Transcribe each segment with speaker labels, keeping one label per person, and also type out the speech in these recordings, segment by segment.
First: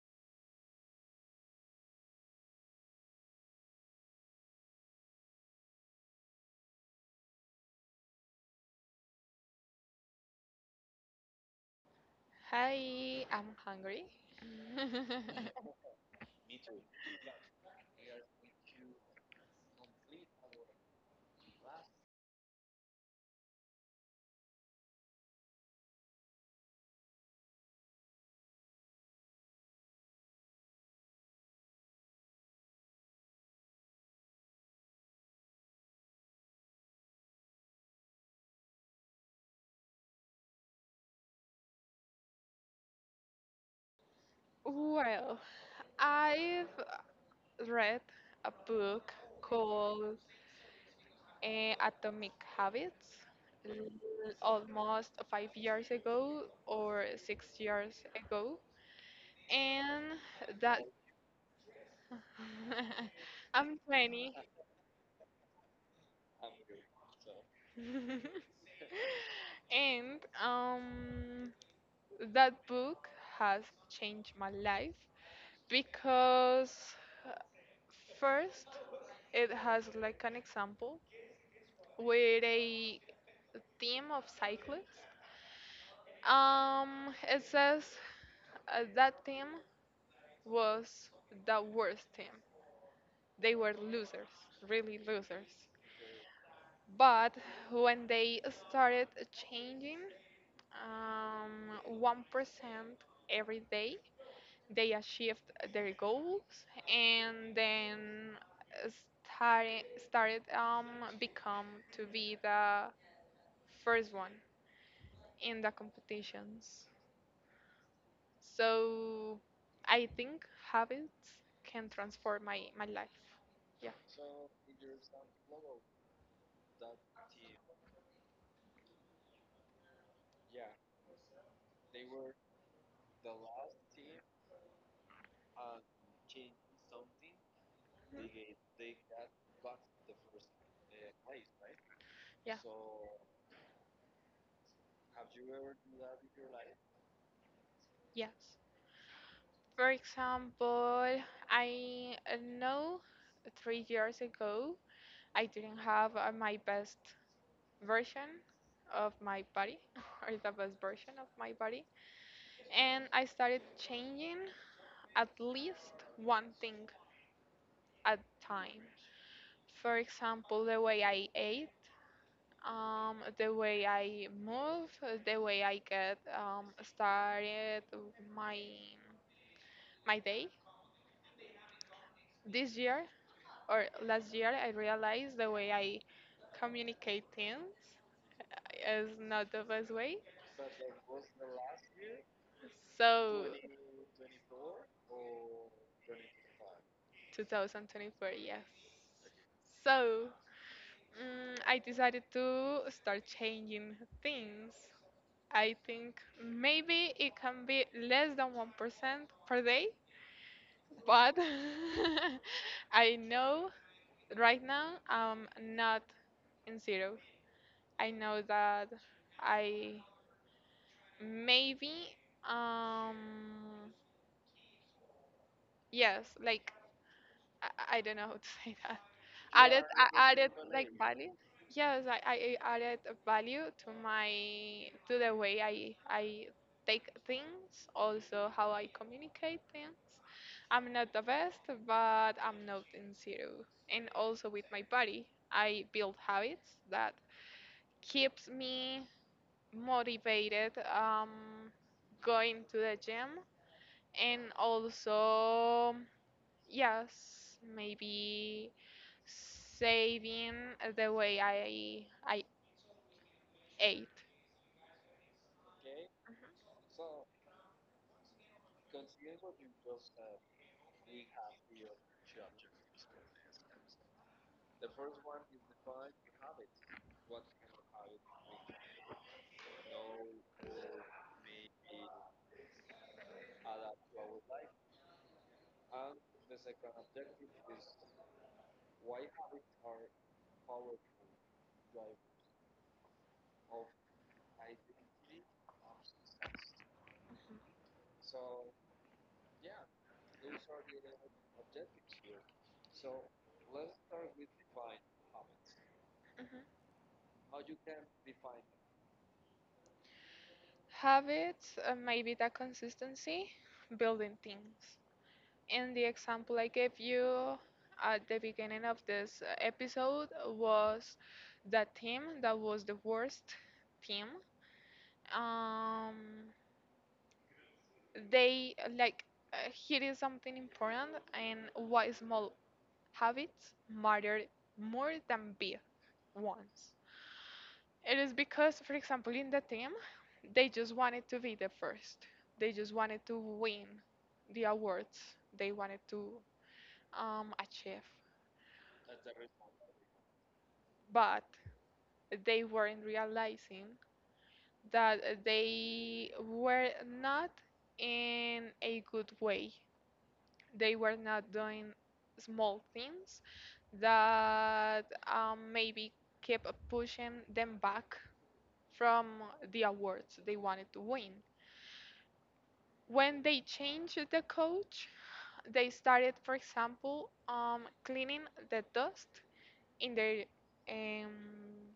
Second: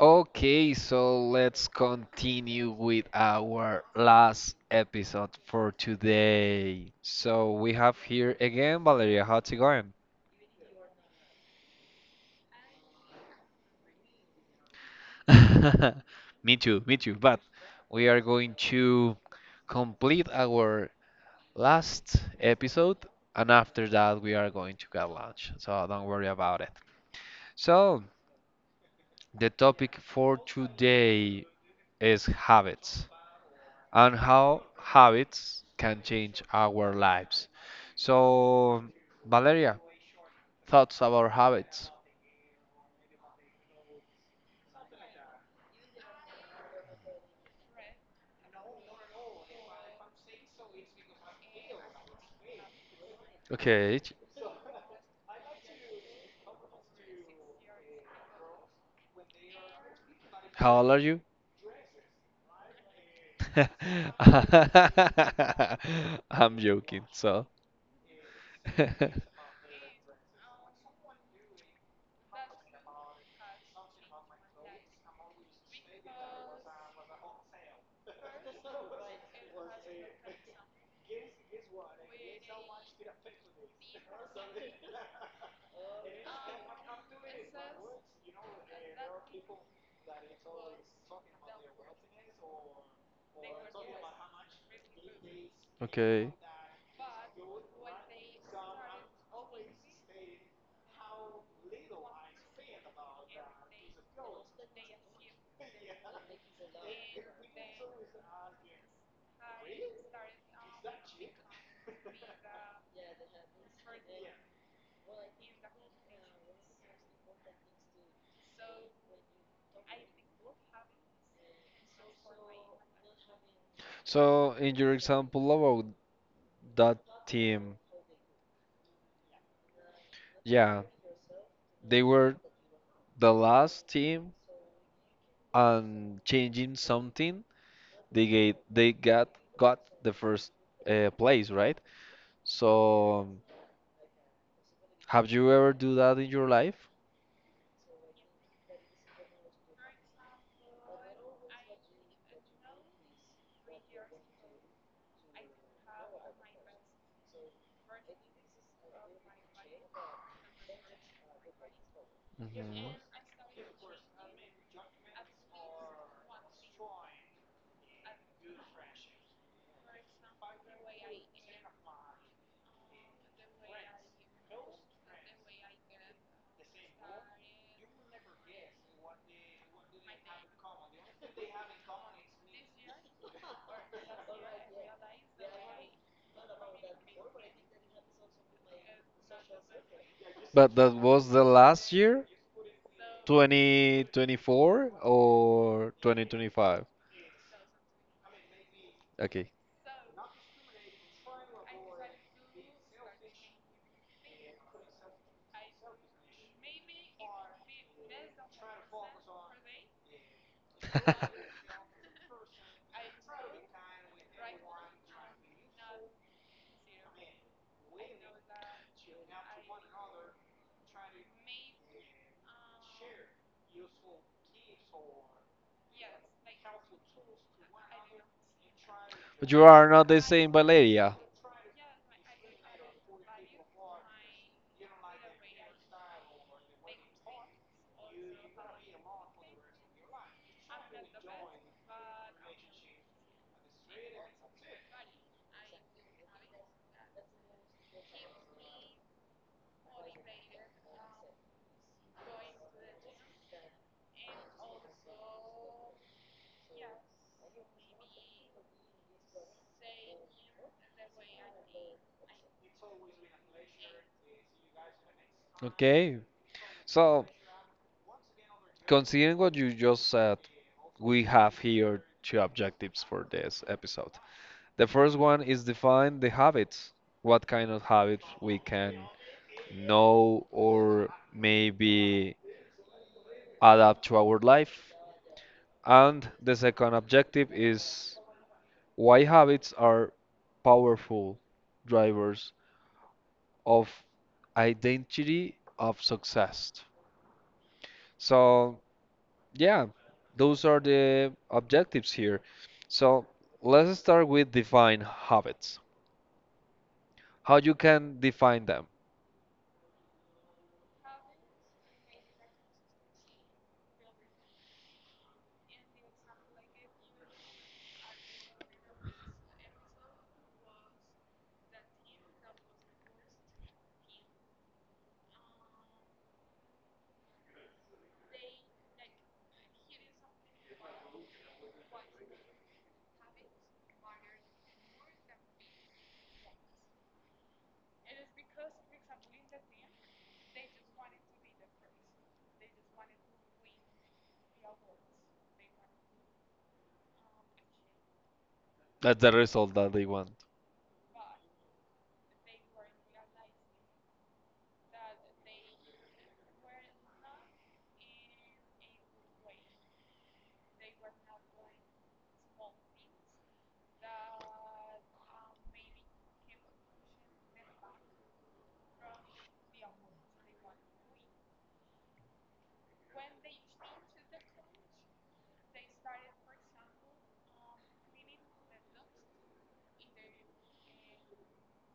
Speaker 1: Okay, so let's continue with our last episode for today. So we have here again Valeria. How's it going?
Speaker 2: Hi, I'm hungry.
Speaker 1: Me too, me too. But we are going to complete our last episode, and after that, we are going to get lunch. So don't worry about it. So the topic for today is habits, and how habits can change our lives. So, Valeria, thoughts about habits.
Speaker 2: Well, I've read a book called Atomic Habits
Speaker 1: Okay.
Speaker 2: almost 5 years ago or 6 years ago. And
Speaker 1: How
Speaker 2: that
Speaker 1: old are you?
Speaker 2: I'm 20.
Speaker 1: I'm joking. So,
Speaker 2: And that book has changed my life because, first, it has like an example with a team of cyclists. It says that team was the worst team. They were losers, really losers.
Speaker 1: okay.
Speaker 2: But when they started changing 1% every day, they achieved their goals, and then started started become to be the first one in the competitions. So I think habits can transform my life. Yeah.
Speaker 1: So in your example about that team, yeah, they were the last team and changing something, they get they
Speaker 2: Mhm.
Speaker 1: got got the first place, right?
Speaker 2: Yeah.
Speaker 1: So have you ever do that in your life?
Speaker 2: Yes. For example, I know 3 years ago I didn't have my best version of my body or the best version of my body.
Speaker 1: Mhm.
Speaker 2: And I started changing at least one thing at a time. For example, the way I ate, the way I move, the way I get, started my my day. This year or last year I realized the way I communicate things is not the best way,
Speaker 1: But that was the last year,
Speaker 2: so
Speaker 1: 2024 or 2025?
Speaker 2: 2024, yes.
Speaker 1: Okay.
Speaker 2: So, I decided to start changing things. I think maybe it can be less than 1% per day, but I know right now I'm not in zero. I know that I maybe, um, yes, like, I don't know how to say that.
Speaker 1: But you
Speaker 2: Added
Speaker 1: are not the
Speaker 2: I added
Speaker 1: same
Speaker 2: like
Speaker 1: Valeria,
Speaker 2: value. Yes, I added a value to my, to the way I take things, also how I communicate things. I'm not the best, but I'm not in zero. And also with my body, I build habits that keeps me motivated, um going to the gym, and also, yes, maybe saving the way I ate.
Speaker 1: okay?
Speaker 2: Mhm,
Speaker 1: So, considering what you just said, we have here two objectives for this episode. The first one is define the habits, what kind of habits we can know or maybe adapt to our life. And the second objective is why habits are powerful drivers of identity of success.
Speaker 2: mhm,
Speaker 1: So, yeah, those are the objectives here. So let's start with define habits.
Speaker 2: mhm.
Speaker 1: How you can define them.
Speaker 2: Habits, maybe that consistency, building things. And the example I gave you at the beginning of this episode was that team that was the worst team. Um, they like here is something important, and why small habits matter more than big ones. It is because, for example, in the team, they just wanted to be the first. They just wanted to win the awards. They wanted to achieve,
Speaker 1: That's the result that they want.
Speaker 2: but they weren't realizing that they were not in a good way. They were not doing small things that, maybe, kept pushing them back from the awards they wanted to win. When they changed the coach, they started, for example, cleaning the dust in their, um,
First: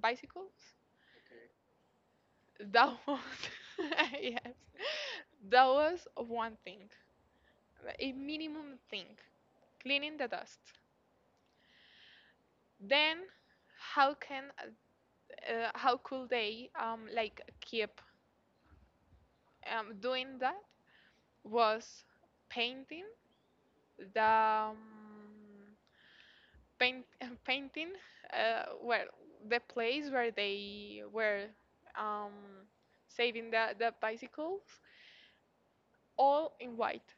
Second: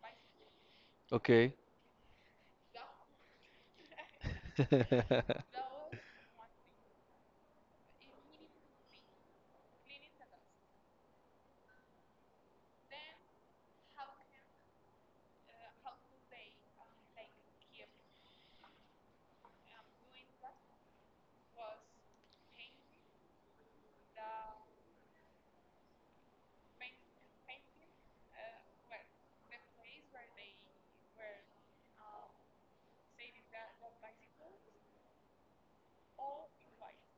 Speaker 2: bicycles.
Speaker 1: Okay.
Speaker 2: That was, yes, that was one thing, a minimum thing, cleaning the dust. Then, how can, how could they, like keep, doing that? Was painting the, paint, painting, where the place where they were, um, saving the bicycles all in white,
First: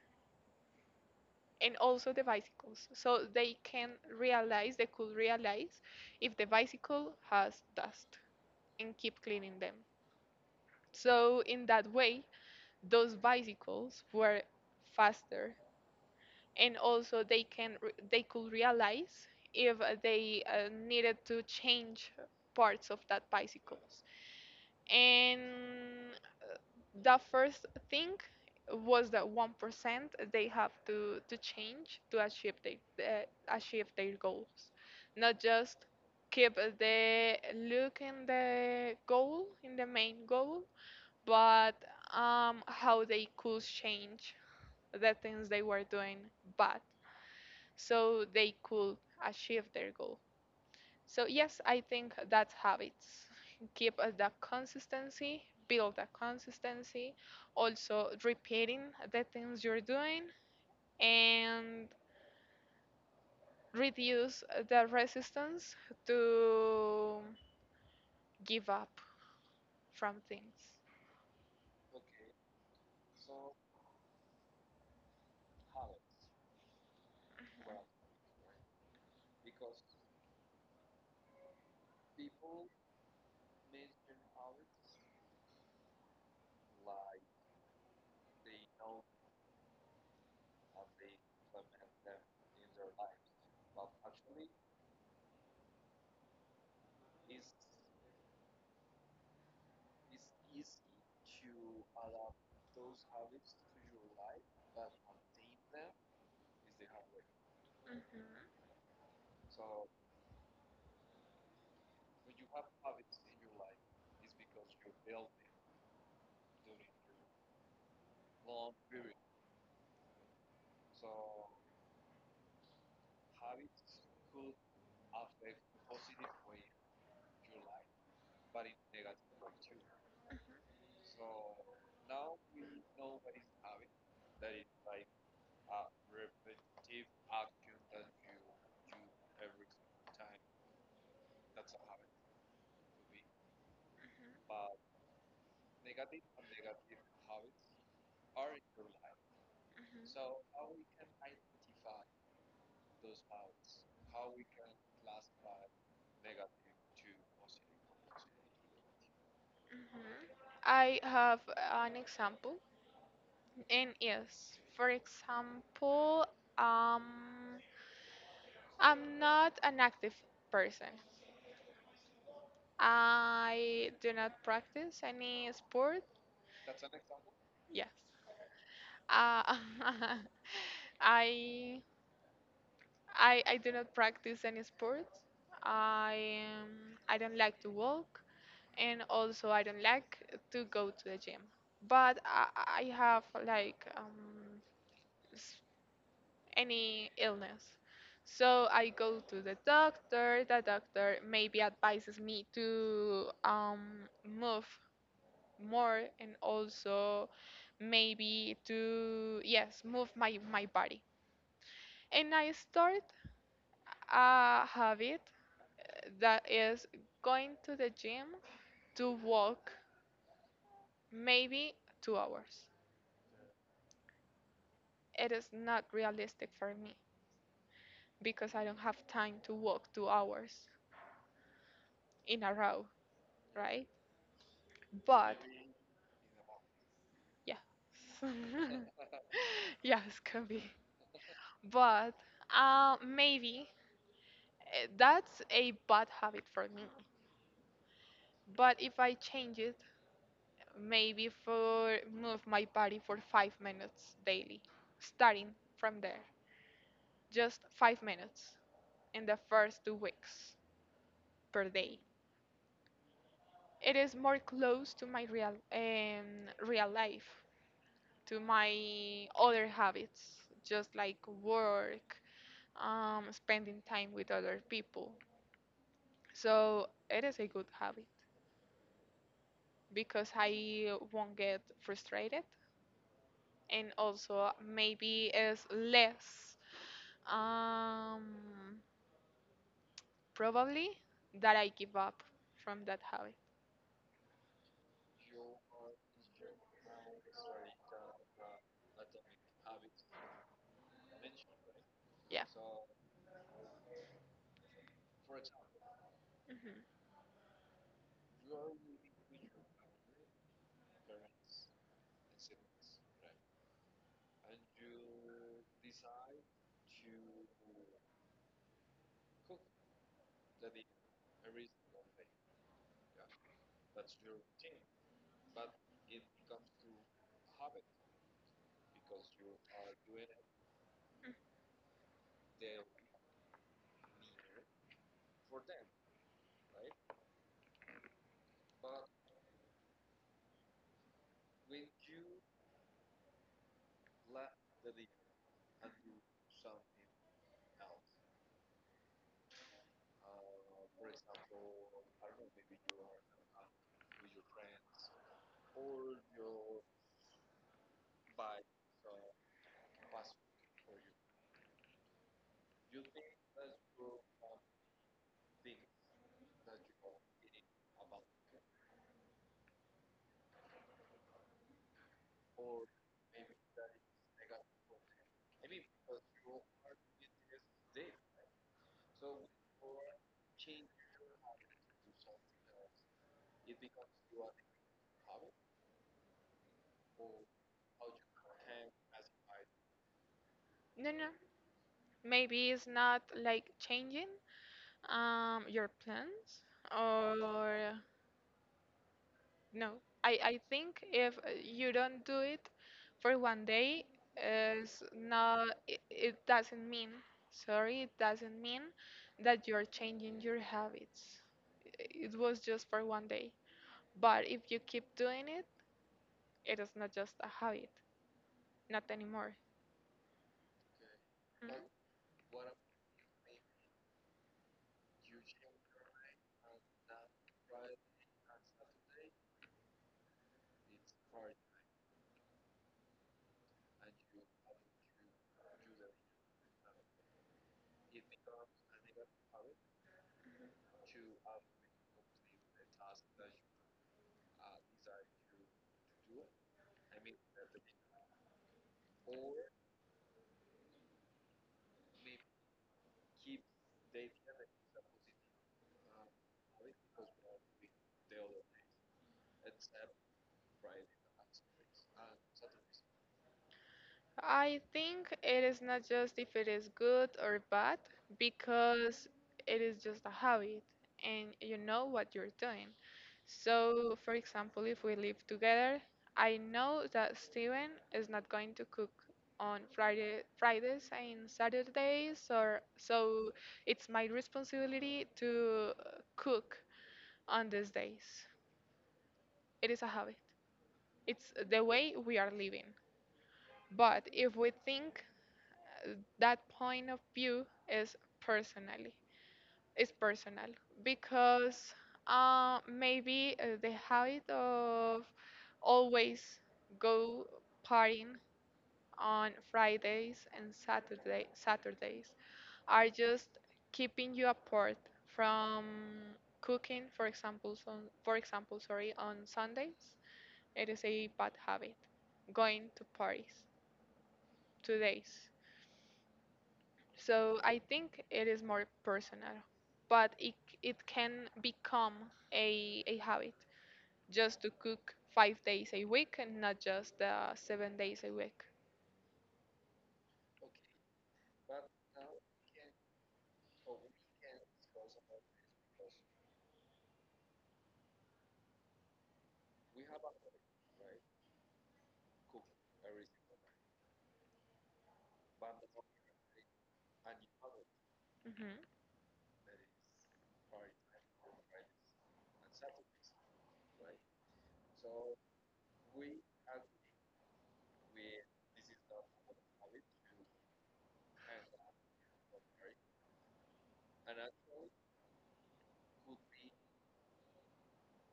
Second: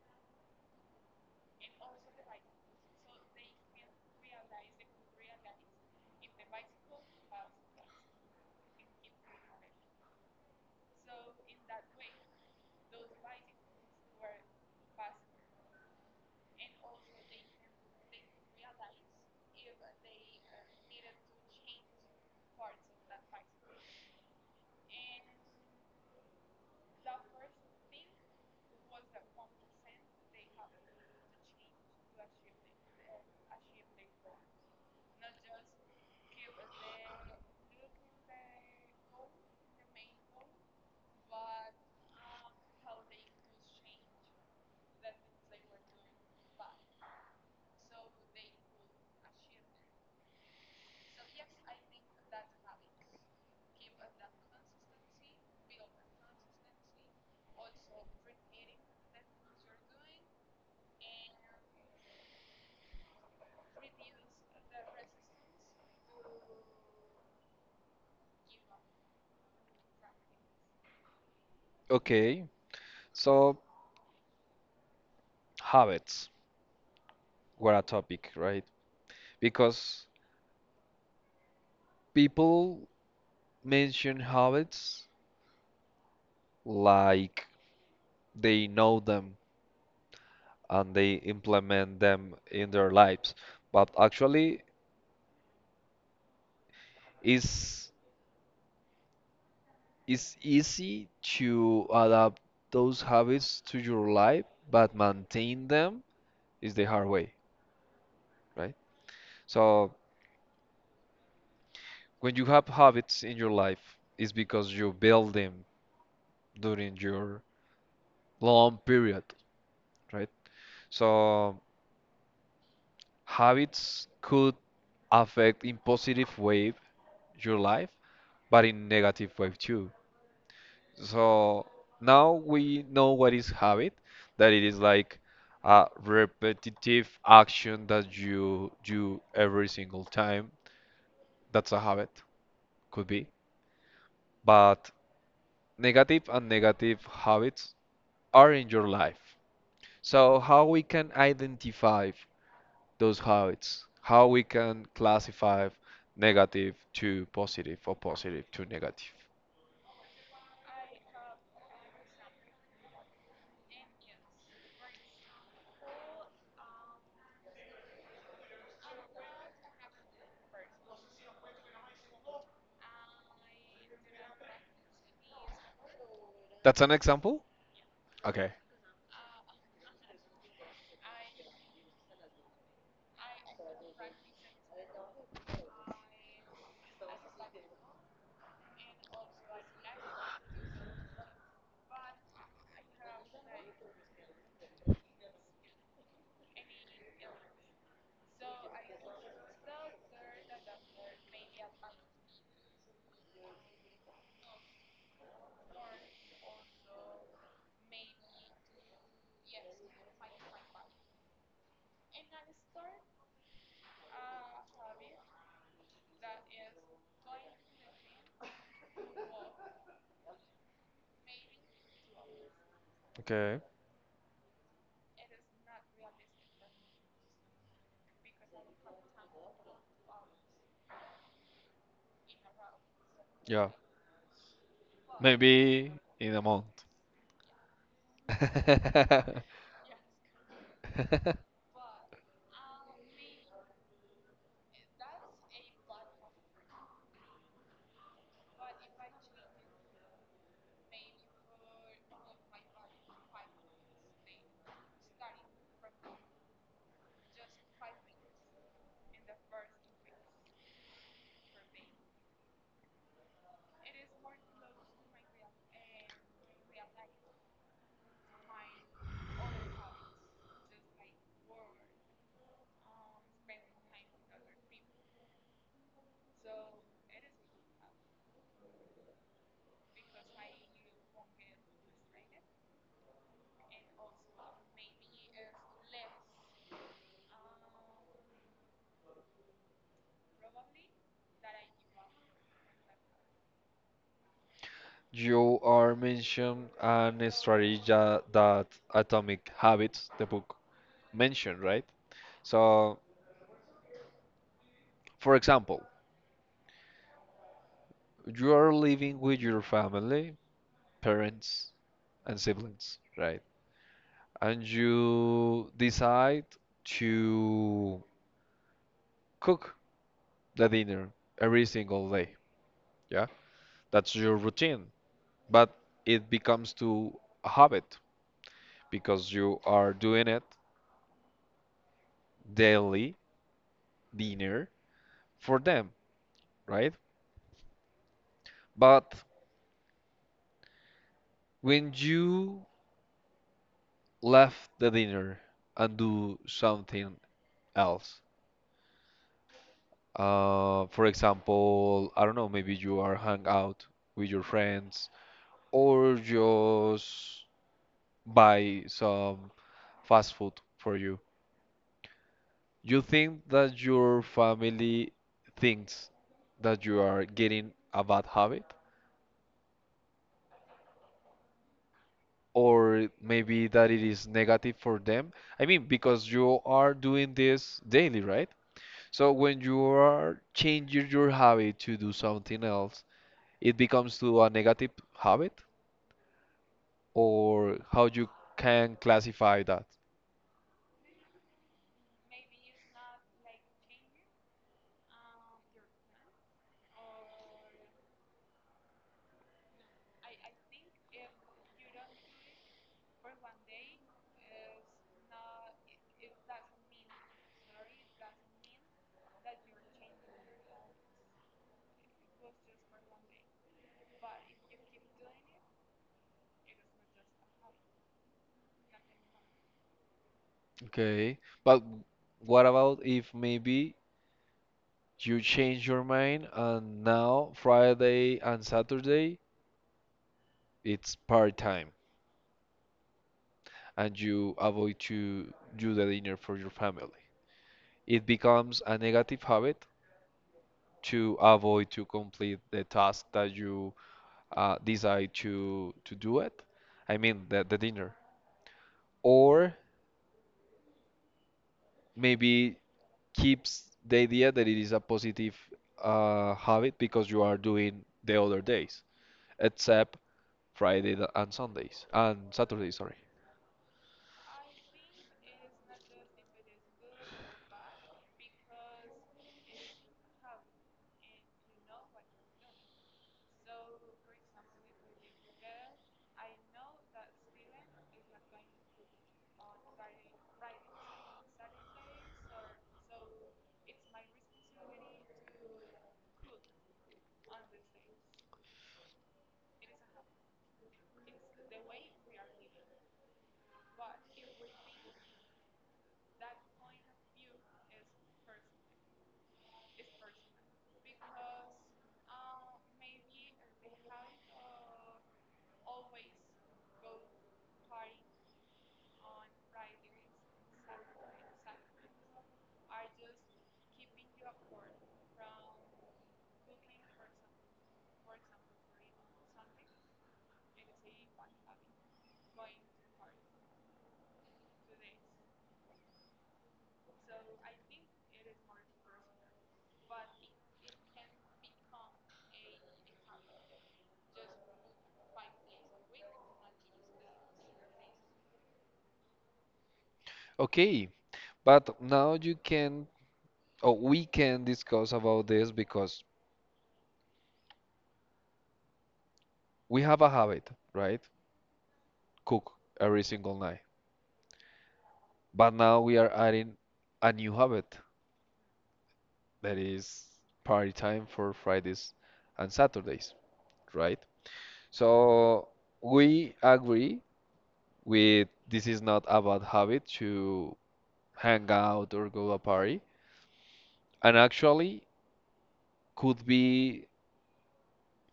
Speaker 2: and also the bicycles so they could realize if the bicycle has dust, and keep cleaning them, so in that way those bicycles were faster, and also they could realize if they, needed to change parts of that bicycles. And, uh, the first thing was the 1% they have to change to, achieve their goals. Not just keep the look in the main goal, but, how they could change the things they were doing bad, so they could achieve their goal. So, yes, I think that's habits. Keep, the consistency, build the consistency, also repeating the things you're doing, and reduce the resistance to give up from things.
Speaker 1: Okay. So habits were a topic, right? Because people mention habits like they know them and they implement them in their lives, but actually is it's easy to adapt those habits to your life, but maintain them is the hard way,
Speaker 2: Mhm, mhm,
Speaker 1: right? So when you have habits in your life, it's because you build them during your long period, right? So habits could affect in positive way your life, but in negative way too.
Speaker 2: mhm,
Speaker 1: So now we know what is habit, that it is like a repetitive action that you do every single time. That's a habit, could be. But negative and negative habits are in your life. So how
Speaker 2: mhm,
Speaker 1: we can identify those habits, how we can classify negative to positive or positive to negative.
Speaker 2: mhm. I have an example. And yes, for example, um, I'm not an active person. I do not practice any sport.
Speaker 1: That's an example?
Speaker 2: Yes.
Speaker 1: Okay.
Speaker 2: Uh, I, I do not practice any sport. I don't like to walk, and also I don't like to go to the gym. But I have like, any illness. So I go to the doctor. The doctor maybe advises me to, move more, and also maybe to, yes, move my body. And I start a habit that is going to the gym to walk maybe 2 hours.
Speaker 1: Okay.
Speaker 2: It is not realistic for me because I don't have time to walk 2 hours in a row,
Speaker 1: Yeah.
Speaker 2: right? But.
Speaker 1: Maybe in a month.
Speaker 2: Yeah. Yes, could be. But, maybe, that's a bad habit for me. But if I change it, maybe for move my body for 5 minutes daily, starting from there, just 5 minutes in the first 2 weeks per day. It is more close to my real life, to my other habits, just like work, spending time with other people. So it is a good habit because I won't get frustrated, and also maybe it's less, um, probably that I give up from that habit.
Speaker 1: You are mentioned an strategy that Atomic Habits, the book, mentioned, right?
Speaker 2: Yeah.
Speaker 1: So, for example,
Speaker 2: Hmm.
Speaker 1: you are living with your family, parents, and siblings, right? And you decide to cook the dinner every single day. Yeah, that's your routine, but it becomes to a habit because you are doing it daily dinner for them, right? But when you left the dinner and do something else, for example, I don't know, maybe you are hang out with your friends or just buy some fast food for you. You think that your family thinks that you are getting a bad habit? Or maybe that it is negative for them. I mean, because you are doing this daily, right? So when you are changing your habit to do something else, it becomes to a negative habit, or how you can classify that.
Speaker 2: No, no. Maybe it's not like changing, your plans, or No, I think if, you don't do it for 1 day, is not it, it doesn't mean, sorry, it doesn't mean that you're changing your habits. It was just for 1 day. But if you keep doing it, it is not just a habit, not anymore.
Speaker 1: Okay,
Speaker 2: Mhm.
Speaker 1: but what about if maybe you change your mind and now Friday and Saturday it's part time and you avoid to do the dinner for your family? It becomes a negative habit to avoid to complete the task that you decide to do it. I mean the dinner. Or maybe keeps the idea that it is a positive habit because you are doing the other days, except Friday and Sundays and Saturday, sorry.
Speaker 2: I think it is not just if it is good or bad, because it is just a habit and you know what you're doing. So, for example, if we live together, I know that Steven is not going to cook on Fridays and Saturdays, or so it's my responsibility to, cook on these days. It is a habit. It's the way we are living. But if we think that point of view is personally is personal, because, maybe, the habit of always go partying on Fridays and Saturdays are just keeping you apart from cooking, for example, sorry, on Sundays it is a bad habit going to parties 2 days. So I think it is more personal, but it can become a habit, just to cook 5 days a week and not just the 7 days a week.
Speaker 1: Okay, but now you can or we can discuss about this because we have a habit, right? Cook every single night. But now we are adding a new habit
Speaker 2: Hmm.
Speaker 1: that is party time for Fridays and Saturdays, right? So we agree with this is not a bad habit to hang out or go a party. And actually could be,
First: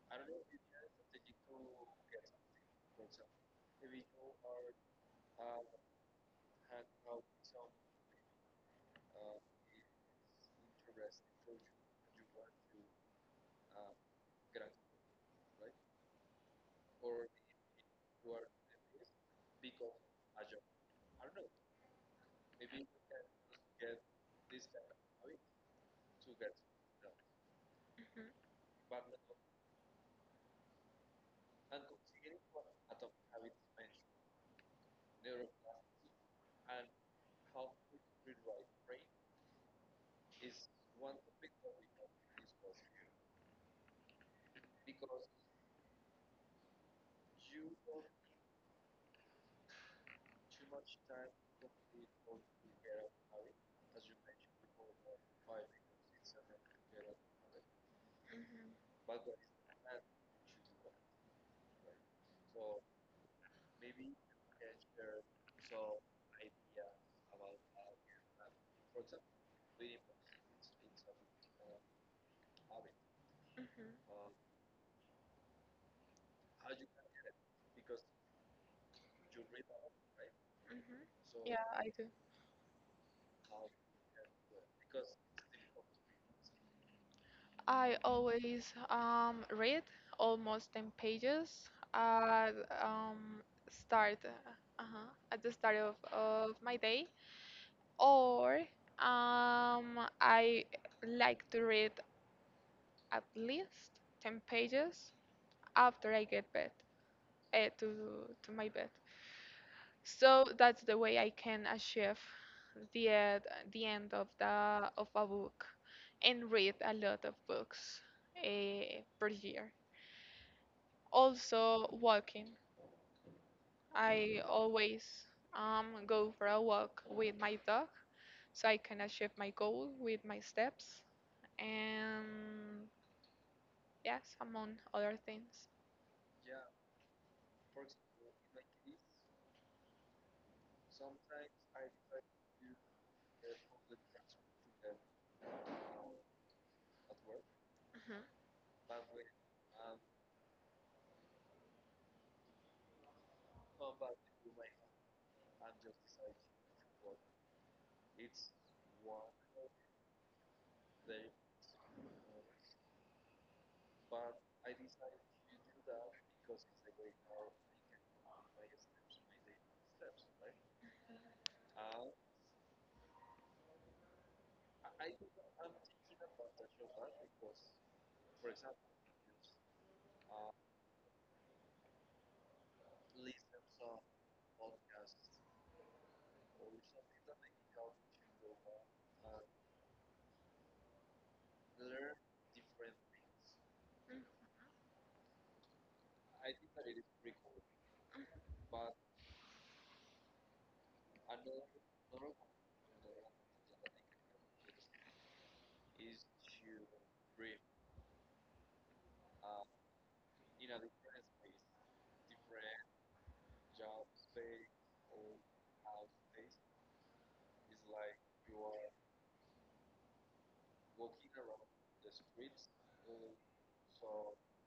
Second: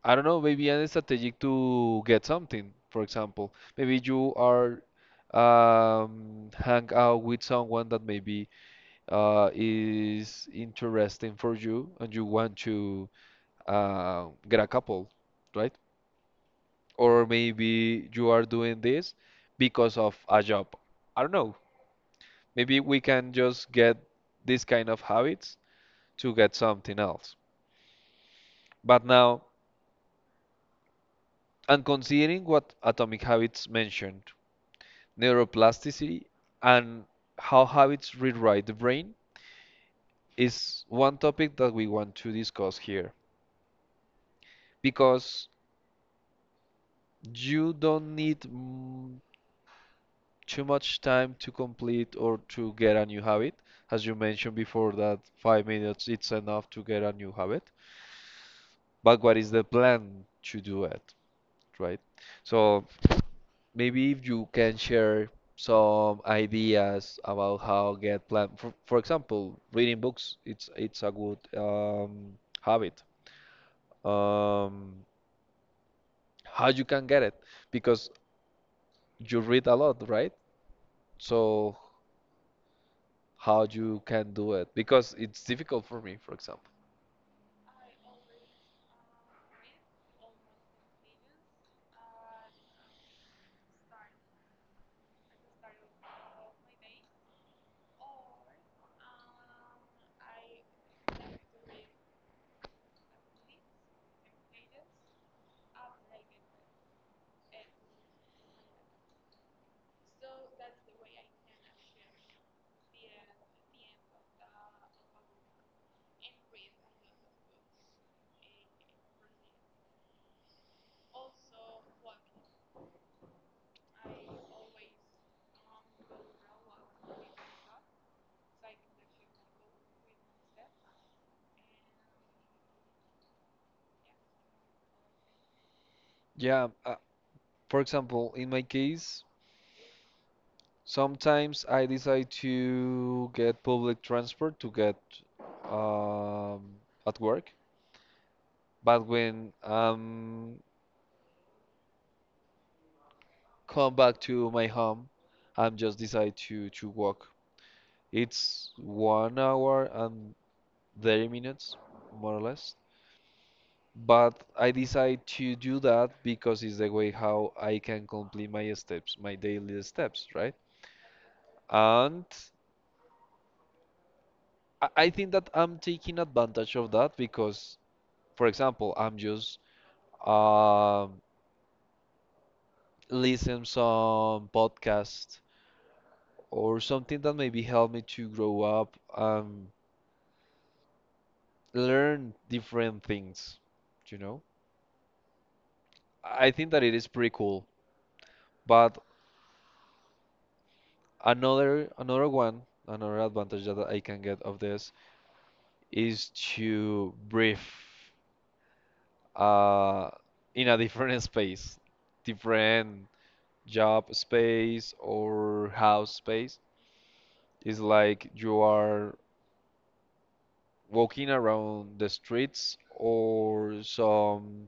Speaker 1: I don't know, maybe an strategic to get something. For example, maybe you are hang out with someone that maybe is interesting for you and you want to get a couple, right? Or maybe you are doing this because of a job. I don't know. Maybe we can just get this kind of habits to get something else.
Speaker 2: Hmm.
Speaker 1: But now, and considering what Atomic Habits mentioned, neuroplasticity and how habits rewrite the brain is one topic that we want to discuss here because you don't need too much time to complete or to get a new habit. As you mentioned before, that 5 minutes it's enough to get a new habit. But what is the plan to do it, right? So maybe if you can share some ideas about how get plan. For example, reading books, it's a good habit.
Speaker 2: Hmm. Hmm.
Speaker 1: Um, how you can get it because you read a lot, right?
Speaker 2: Hmm. Yeah,
Speaker 1: So
Speaker 2: I do.
Speaker 1: how you can do it because it's difficult for me, for example.
Speaker 2: I always, read almost 10 pages at, um, start, uh-huh, at the start of my day, or, I like to read at least 10 pages after I get bed, to my bed. So that's the way I can achieve the uh, the end of a book and read a lot of books, per year. Also walking. I always go for a walk with my dog so I can achieve my goal with my steps, and yes, among other things.
Speaker 1: Yeah, for example, in my case, sometimes I decide to get public transport to get um, at work, but when come back to my home, I'm just decide to walk. It's 1 hour and 30 minutes, more or less. But I decide to do that because it's the way how I can complete my steps, my daily steps, right? And I think that I'm taking advantage of that because, for example, I'm just um, listening some podcast or something that maybe help me to grow up and learn different things. You know, I think that it is pretty cool.
Speaker 2: Mhm.
Speaker 1: But another another one, another advantage that I can get of this is to breathe uh, in a different space, different job space or house space. It's like you are walking around the streets or some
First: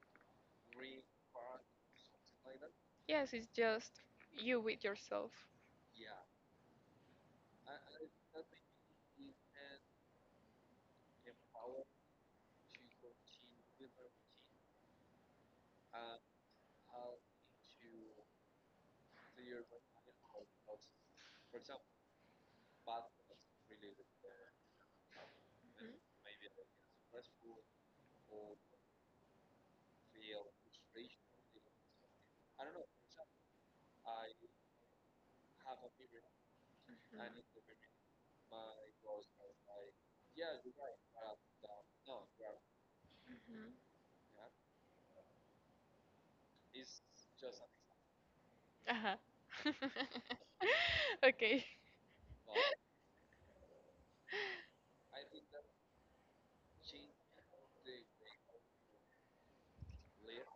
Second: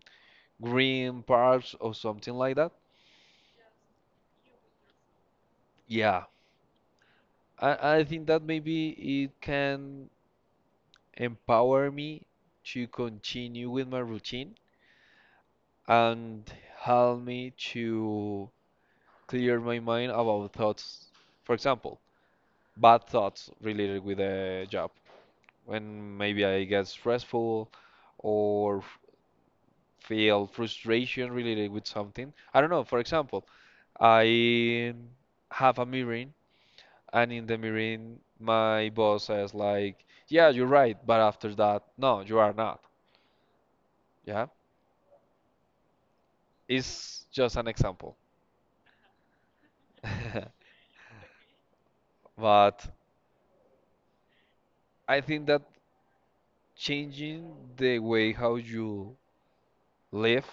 Speaker 1: green parks or something like that.
Speaker 2: Yes, it's just you with yourself.
Speaker 1: Yeah, I think that maybe it can empower me to continue with my routine and help me to clear my mind about thoughts, for example, bad thoughts related with a job, when maybe I get stressful or feel frustration related with something. I don't know, for example, I have a meeting and in the meeting my boss says like, "Yeah, you're right, but after that, no, you are not."
Speaker 2: Mm-hmm.
Speaker 1: Yeah. It's just an example.
Speaker 2: uh okay.
Speaker 1: But I think that changing the way how you live,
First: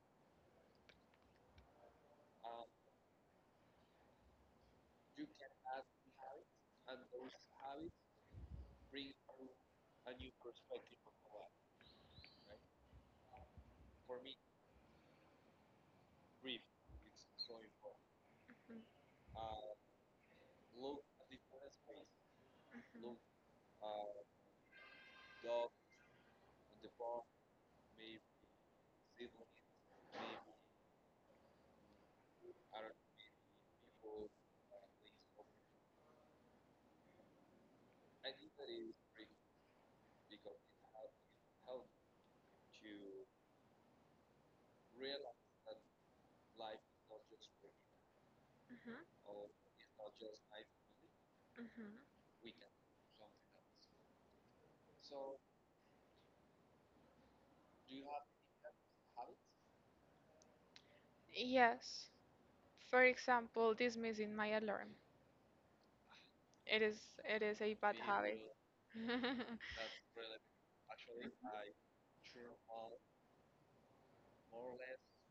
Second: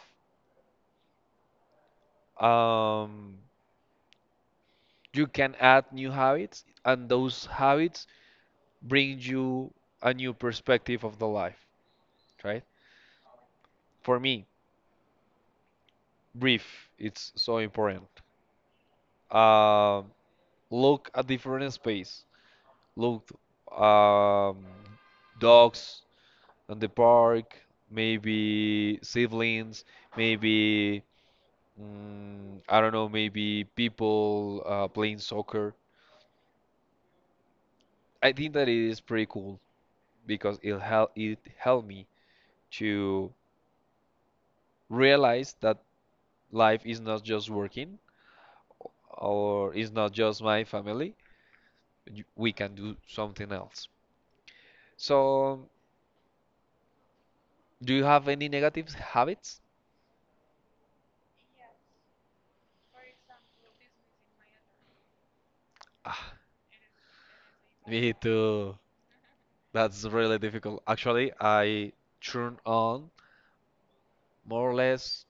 Speaker 1: um, you can add new habits, and those habits brings you a new perspective of the life, right? For me, brief, it's so important.
Speaker 2: Mhm,
Speaker 1: Um look at different space. Look, um, dogs on the park, maybe siblings, maybe I don't know, maybe people playing soccer. I think that it is pretty cool because it helped me to realize that life is not just working,
Speaker 2: mhm,
Speaker 1: or it's not just my family,
Speaker 2: mhm.
Speaker 1: we can do something else. So, do you have any negative habits?
Speaker 2: Yes. For example, this missing my alarm.
Speaker 1: Ah,
Speaker 2: It is it is a bad
Speaker 1: me
Speaker 2: habit.
Speaker 1: too. That's really difficult. Actually, I turn on more or less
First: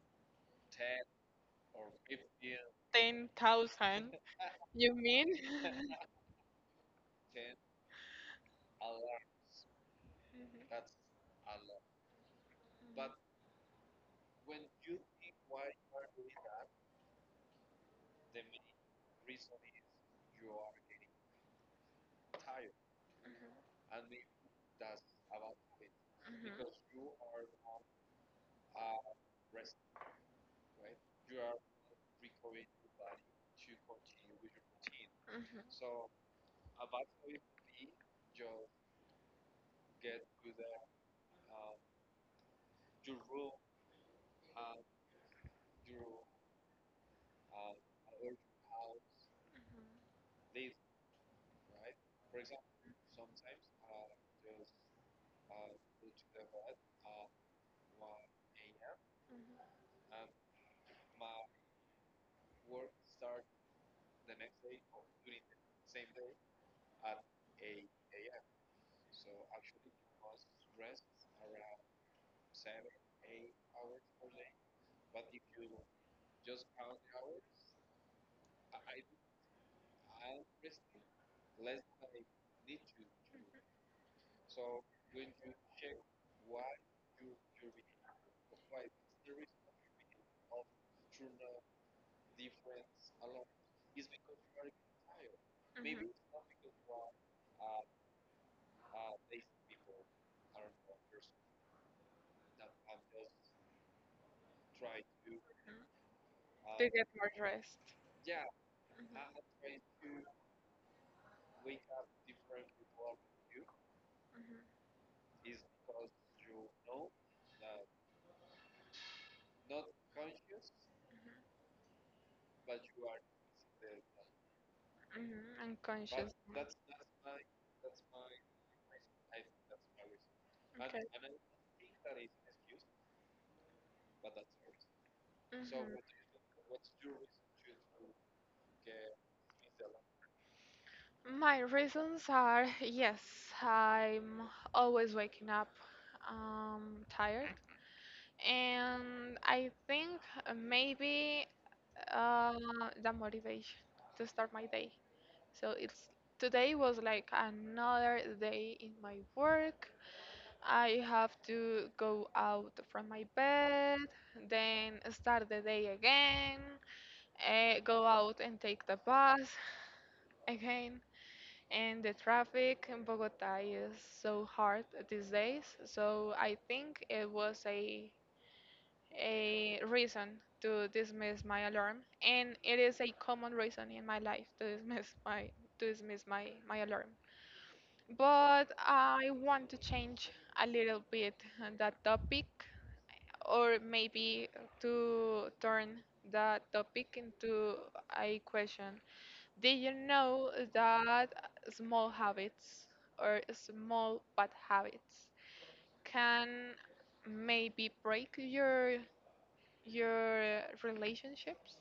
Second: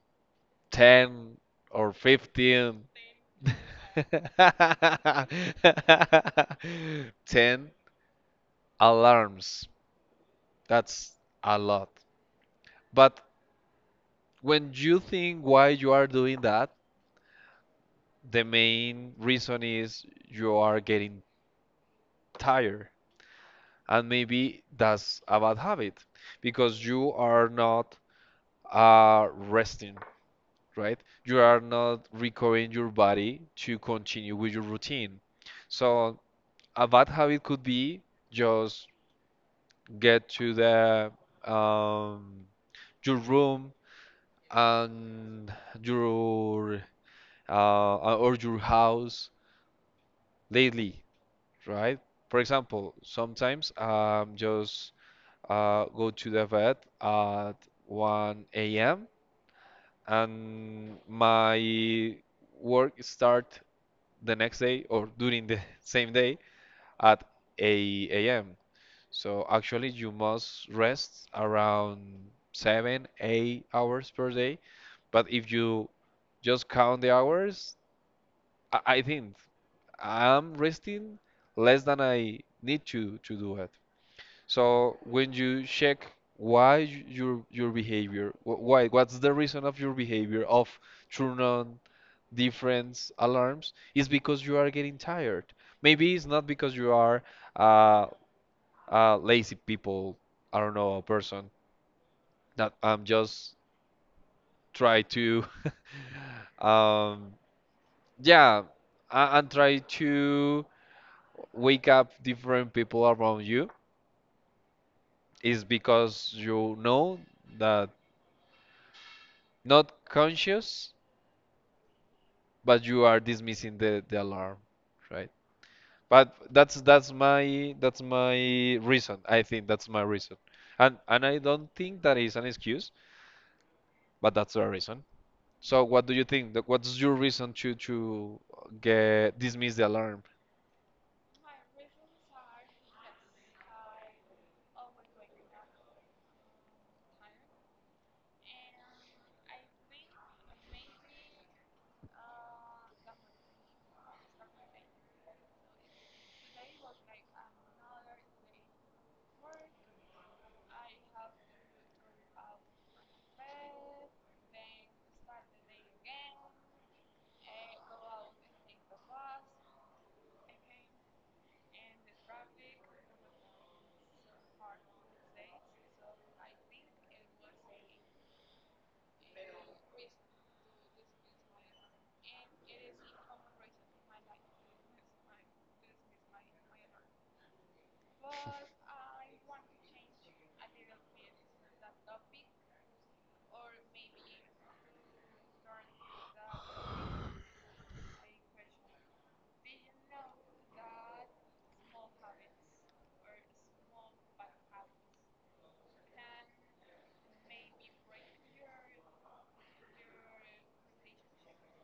Speaker 1: 10 or 15.
Speaker 2: Ten thousand. You mean?
Speaker 1: 10 alarms. That's a lot. But when you think why you are doing that, the main reason is you are getting tired and maybe that's a bad habit
Speaker 2: Mhm, mhm,
Speaker 1: because you are not resting, right? You are not recovering your body to continue with your routine, so a bad habit could be just get to the um, your room and your or your house lately, right? For example, sometimes just go to the vet at 1 a.m.
Speaker 2: mhm,
Speaker 1: and my work start the next day or during the same day at 8 a.m. So actually you must rest around 7, 8 hours per day. But if you just count the hours, I think I'm resting less than I need to do it. So when you check your behavior, wh- why what's the reason of your behavior of turn on different alarms is because you are getting tired.
Speaker 2: mhm, mhm,
Speaker 1: Maybe it's not because
Speaker 2: mhm.
Speaker 1: you are uh, lazy people. I don't know a person that I'm just try to
Speaker 2: Mhm. To get
Speaker 1: um
Speaker 2: more rest.
Speaker 1: yeah and try
Speaker 2: Mhm,
Speaker 1: to wake up different people around you
Speaker 2: mhm,
Speaker 1: is because you know that not conscious,
Speaker 2: mhm,
Speaker 1: but you are dismissing the alarm, right?
Speaker 2: mhm. Okay.
Speaker 1: But that's my reason. I think that's my reason, and I don't think that is an excuse, but that's a reason. So
Speaker 2: Mhm.
Speaker 1: what do you think? What's your reason to get dismiss the alarm?
Speaker 2: My reasons are, yes, I'm always waking up, tired, and I think, maybe, uh, the motivation to start my day. So it's today was like another day in my work. I have to go out from my bed, then start the day again, go out and take the bus again. And the traffic in Bogota is so hard these days, so I think it was a reason to dismiss my alarm, and it is a common reason in my life to dismiss my to dismiss my alarm. But I want to change a little bit that topic, or maybe to turn that topic into a question. Did you know that small habits or small bad habits can maybe break your relationships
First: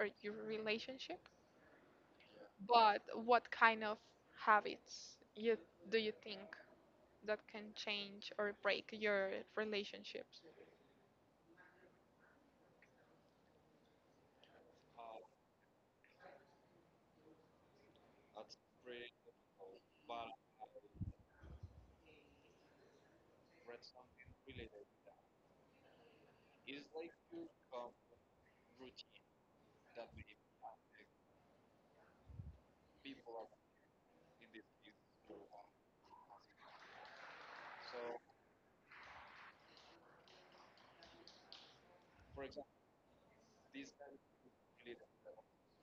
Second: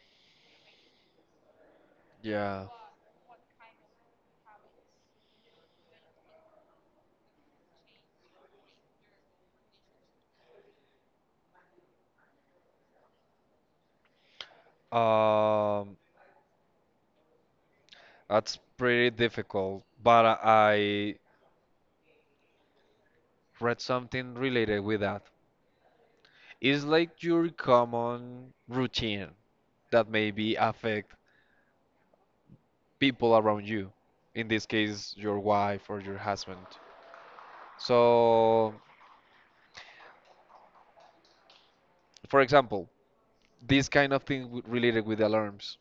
Speaker 2: or your relationship?
Speaker 1: Yeah,
Speaker 2: But what kind of habits you do you think that can change or break your relationships?
Speaker 1: um, that's pretty difficult. But I read something related with that. It's like your common routine that maybe affect people around you, in this case, your wife or your husband. So, for example, this kind of thing related with alarms.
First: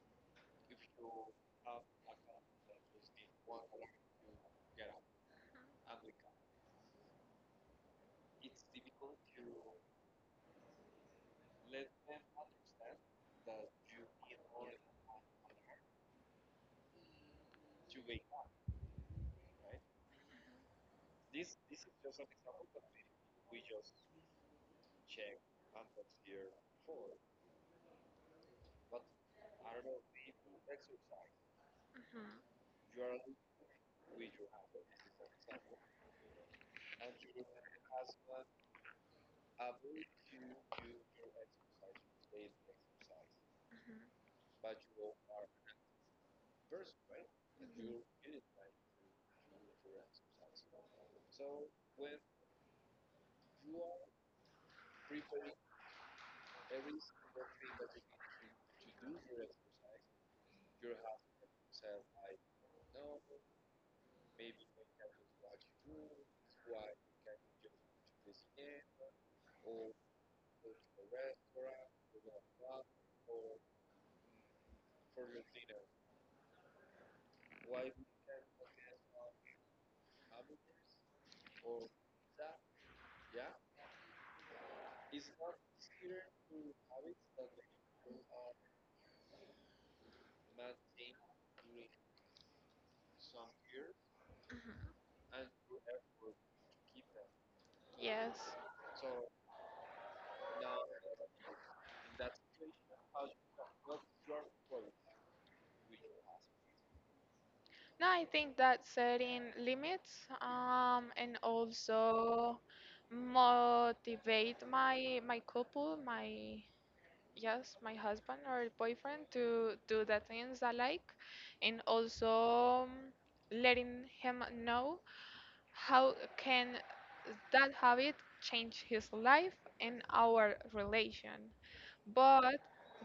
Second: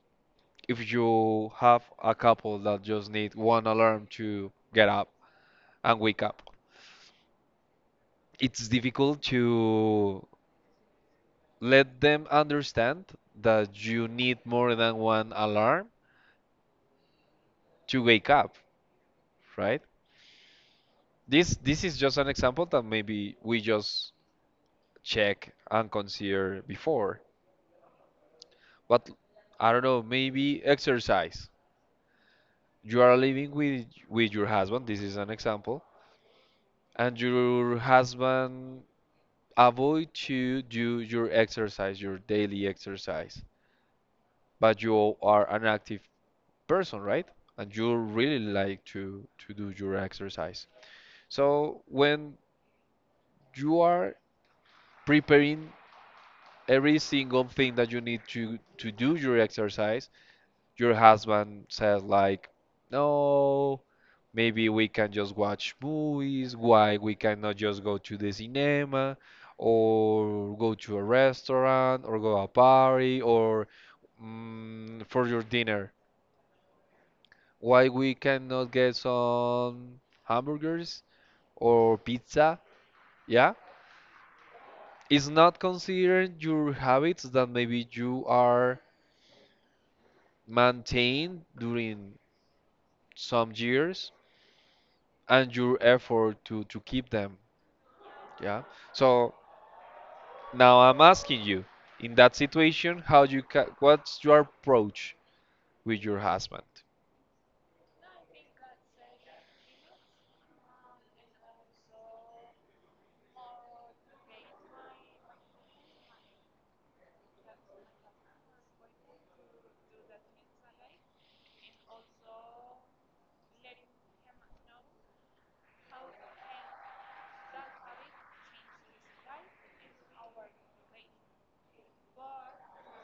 Speaker 1: If you have a couple that just need one alarm to get up and wake up, it's difficult to let them understand that you need more than one alarm to wake up, right? This is just an example that maybe we just check and consider before. But I don't know, maybe exercise.
Speaker 2: Mhm,
Speaker 1: You are living with your husband, this is an example, and your husband avoid to do your exercise, your daily exercise.
Speaker 2: mhm,
Speaker 1: But you are an active person, right? And you
Speaker 2: mhm.
Speaker 1: really like to do your exercise. So when you are preparing every single thing that you need to do your exercise, your husband says like, "No, maybe we can just watch movies, why we cannot just go to the cinema or go to a restaurant or go a party or for your dinner. Why we cannot get some hamburgers or pizza?" Yeah, it's not considering your habits that maybe you are maintained during some years
Speaker 2: Mm-hmm.
Speaker 1: and your effort to keep them.
Speaker 2: Yes.
Speaker 1: Yeah, so. Now I'm asking you, in that situation, how you ca what's your approach with your husband?
Speaker 2: No, I think that setting limits, and also motivate my couple, my, yes, my husband or boyfriend, to do the things I like, and also, letting him know how can that habit change his life and our relation. But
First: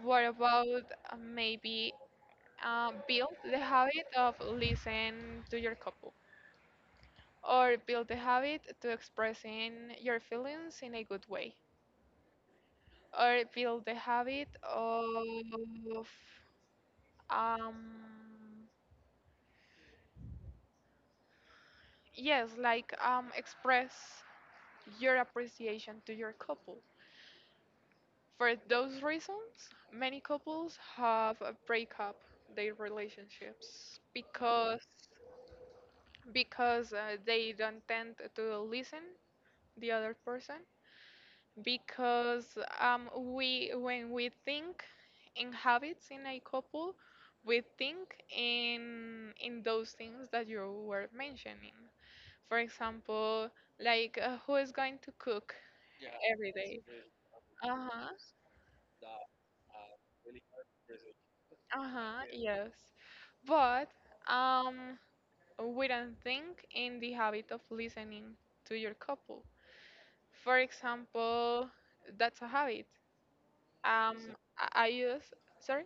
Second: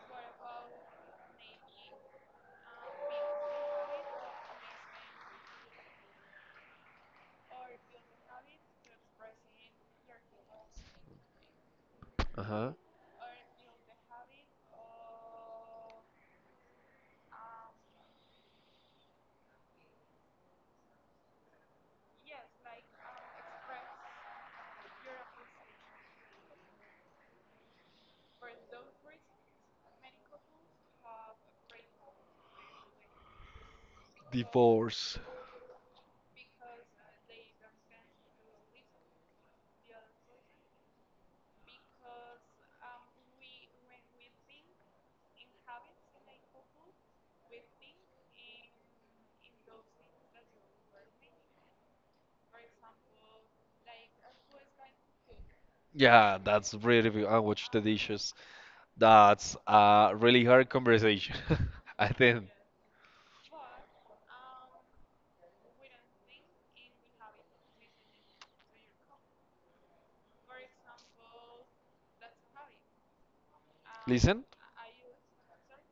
Speaker 2: what about, maybe, build the habit of listen to your couple, or build the habit to expressing your feelings in a good way,
Speaker 1: Uh-huh.
Speaker 2: or build the habit of, um, yes, like, express your appreciation to your couple? For those reasons many couples have a break up their relationships, because
Speaker 1: Divorce.
Speaker 2: they don't tend to listen the other person, because, we when we think in habits in a couple, we think in those things that you were mentioning. For example, like, who is going to cook
Speaker 1: Yeah,
Speaker 2: every
Speaker 1: that's
Speaker 2: day.
Speaker 1: really I watch the
Speaker 2: Uh-huh.
Speaker 1: dishes. That's a really hard conversation. I
Speaker 2: Uh-huh.
Speaker 1: think.
Speaker 2: Yes, but um we don't think in the habit of listening to your couple, for example. That's a habit. um
Speaker 1: Listen,
Speaker 2: I use Sorry.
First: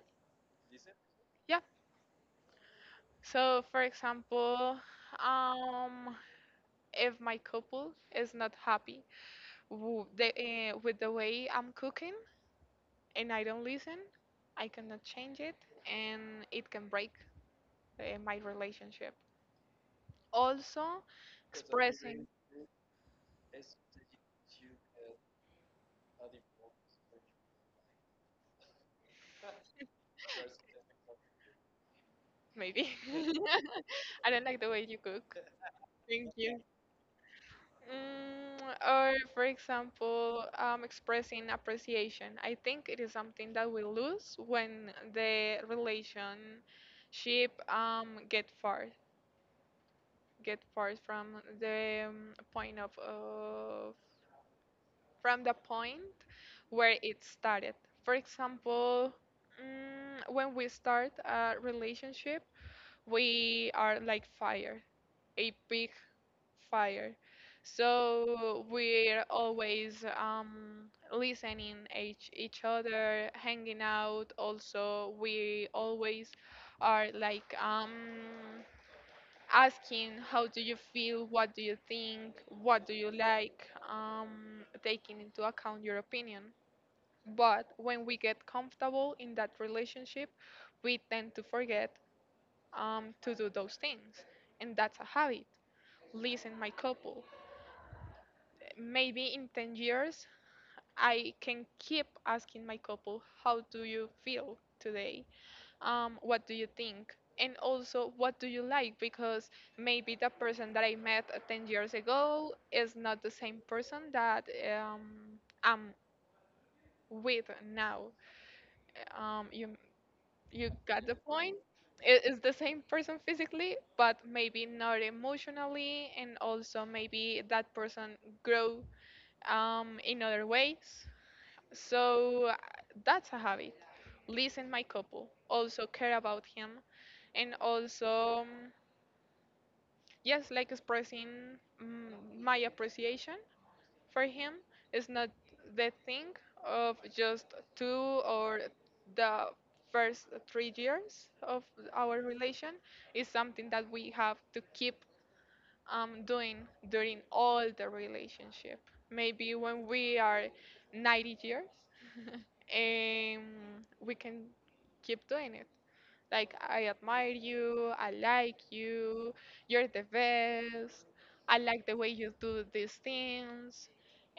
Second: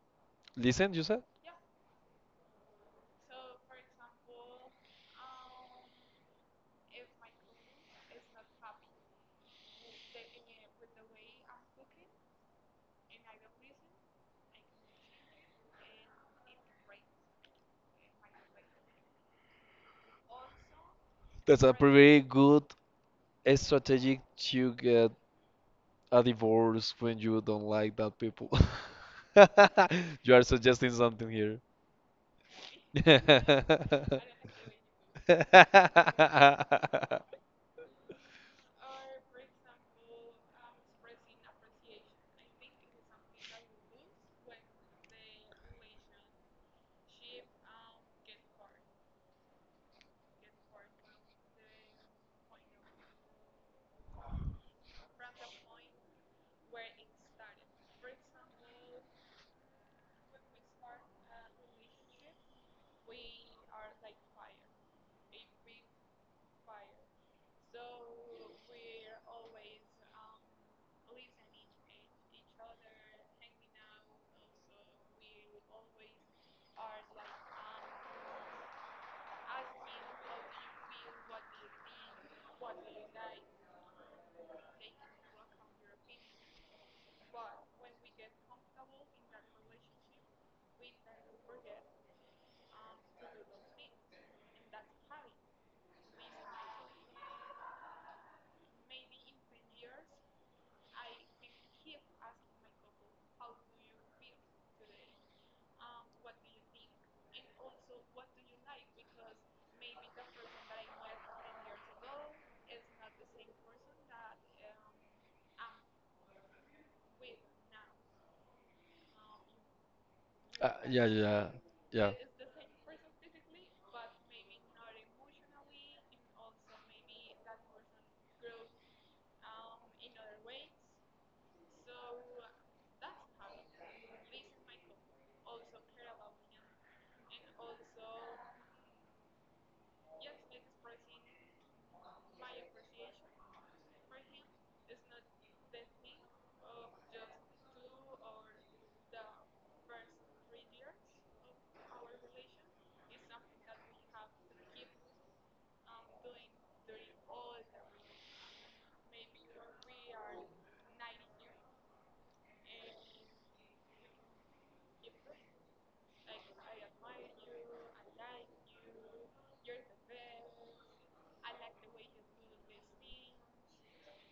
Speaker 1: listen, you said?
Speaker 2: Yeah. So, for example, um, if my couple is not happy wo- the, with the way I'm cooking, and I don't listen, I cannot change it, and it can break, my relationship. Also,
Speaker 1: That's a pretty
Speaker 2: expressing,
Speaker 1: good strategy to get a divorce when you don't like that people. You are suggesting something here.
Speaker 2: maybe. I don't like the way you cook. Thank you. Mm, or, for example, expressing appreciation. I think it is something that we lose when the relationship, get far from the, point of from the point where it started. For example, when we start a relationship, we are like fire, a big fire. So we're always, listening each other, hanging out. Also, we always are like, asking, how do you feel? What do you think? What do you like? Taking into account your opinion. But when we get comfortable in that relationship, we tend to forget, to do those things, and that's a habit. Listen, my couple, maybe in 10 years I can keep asking my couple, how do you feel today? What do you think? And also, what do you like? Because maybe the person that I met, 10 years ago is not the same person that, I'm with now. Um, you, you got
Speaker 1: Yeah,
Speaker 2: the
Speaker 1: yeah, yeah.
Speaker 2: point?
Speaker 1: Yeah.
Speaker 2: It is the same person physically, but maybe not emotionally, and also maybe that person grow, in other ways. So, that's a habit. Listen my couple. Also care about him. And also, yes, like expressing, mm, my appreciation for him is not the thing of just two or the first 3 years of our relation. Is something that we have to keep, doing during all the relationship. Maybe when we are 90 years and we can keep doing it. Like, I admire you, I like you, you're the best, I like the way you do these things,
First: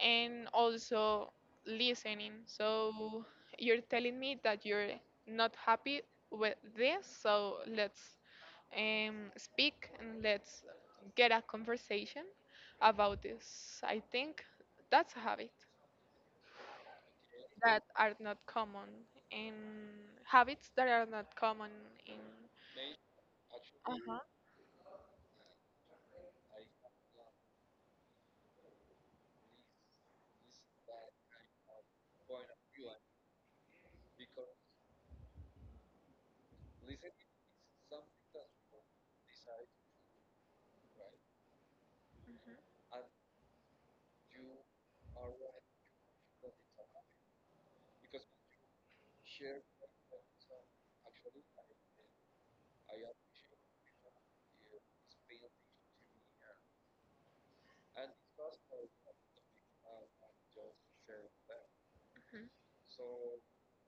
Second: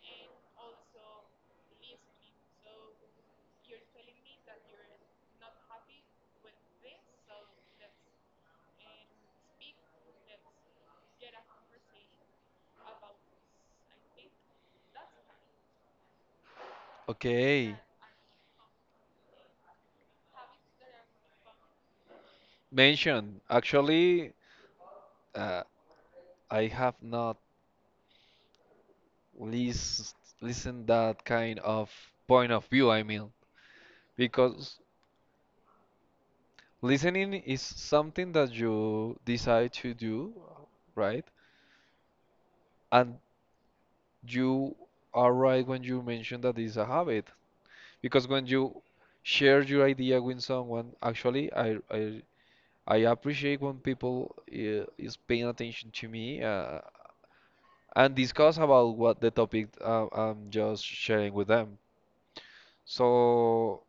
Speaker 2: and also listening. So, you're telling me that you're not happy with this, so let's, speak, and let's get a conversation about this. I think that's a habit
Speaker 1: Okay.
Speaker 2: that are not common in habits that are not common in
Speaker 1: Mention.
Speaker 2: uh-huh.
Speaker 1: Actually, uh, I have not listened that kind of point of view, I mean, because listening is something that you decide to do, right?
Speaker 2: Mhm,
Speaker 1: And you are right when you mention that it's a habit because when you share your idea with someone, actually I appreciate when people is paying attention to me, and discuss about what the topic I'm just sharing with them. So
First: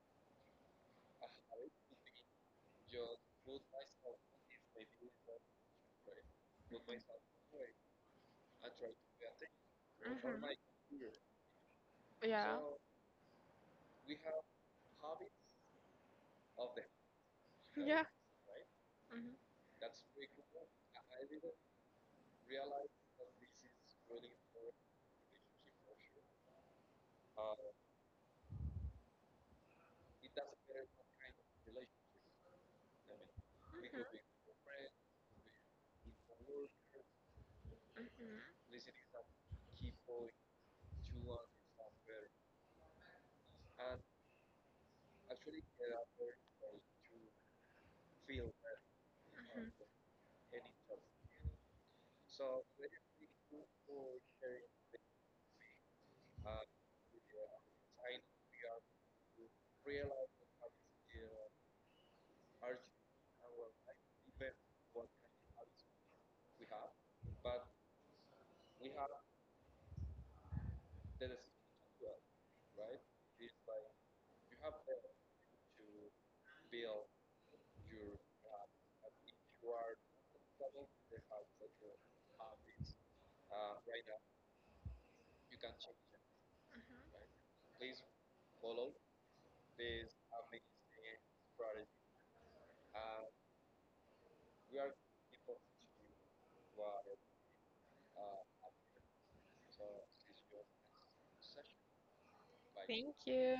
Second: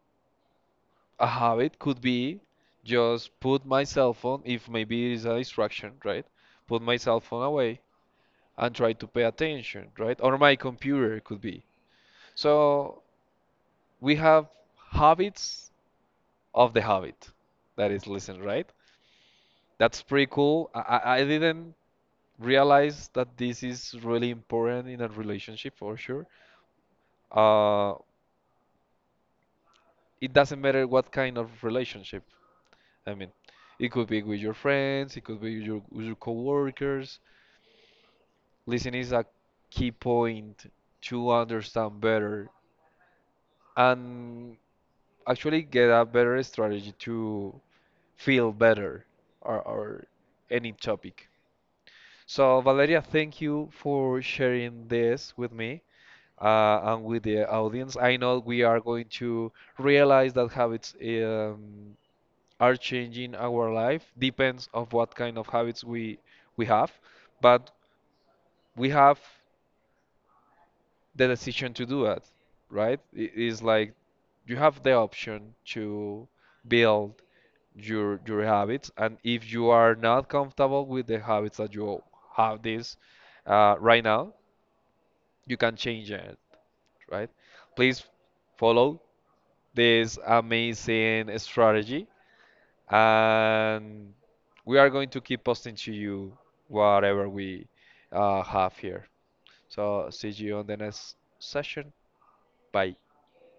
Speaker 1: a habit could be just put my cell phone if maybe it is a distraction, right? Put my cell phone away and try to pay attention,
Speaker 2: mhm,
Speaker 1: right? Or
Speaker 2: mhm.
Speaker 1: my computer could be.
Speaker 2: Yeah,
Speaker 1: So we have habits of the habit that
Speaker 2: yeah.
Speaker 1: is listen, right?
Speaker 2: Mhm, mhm,
Speaker 1: That's pretty cool. I didn't realize that this is really important in a relationship for sure. uh, it doesn't matter what kind of relationship, I mean, it could be with your friends, it could be with your coworkers.
Speaker 2: mhm, mhm,
Speaker 1: Listen is a key point to understand better and actually get a better strategy to feel better or any topic. So, Valeria, thank you for sharing this with me and with the audience. I know we are going to realize that habits are changing our life. Depends of what kind of habits we have, but we have the decision to do it, right? It is like you have the option to build your habits, and if you are not comfortable with the habits that you have this right now, you can change it,
Speaker 2: mhm.
Speaker 1: right? Please follow this amazing strategy and we are going to keep posting to you whatever we have here. So see you on the next session. Bye.
Speaker 2: Thank you.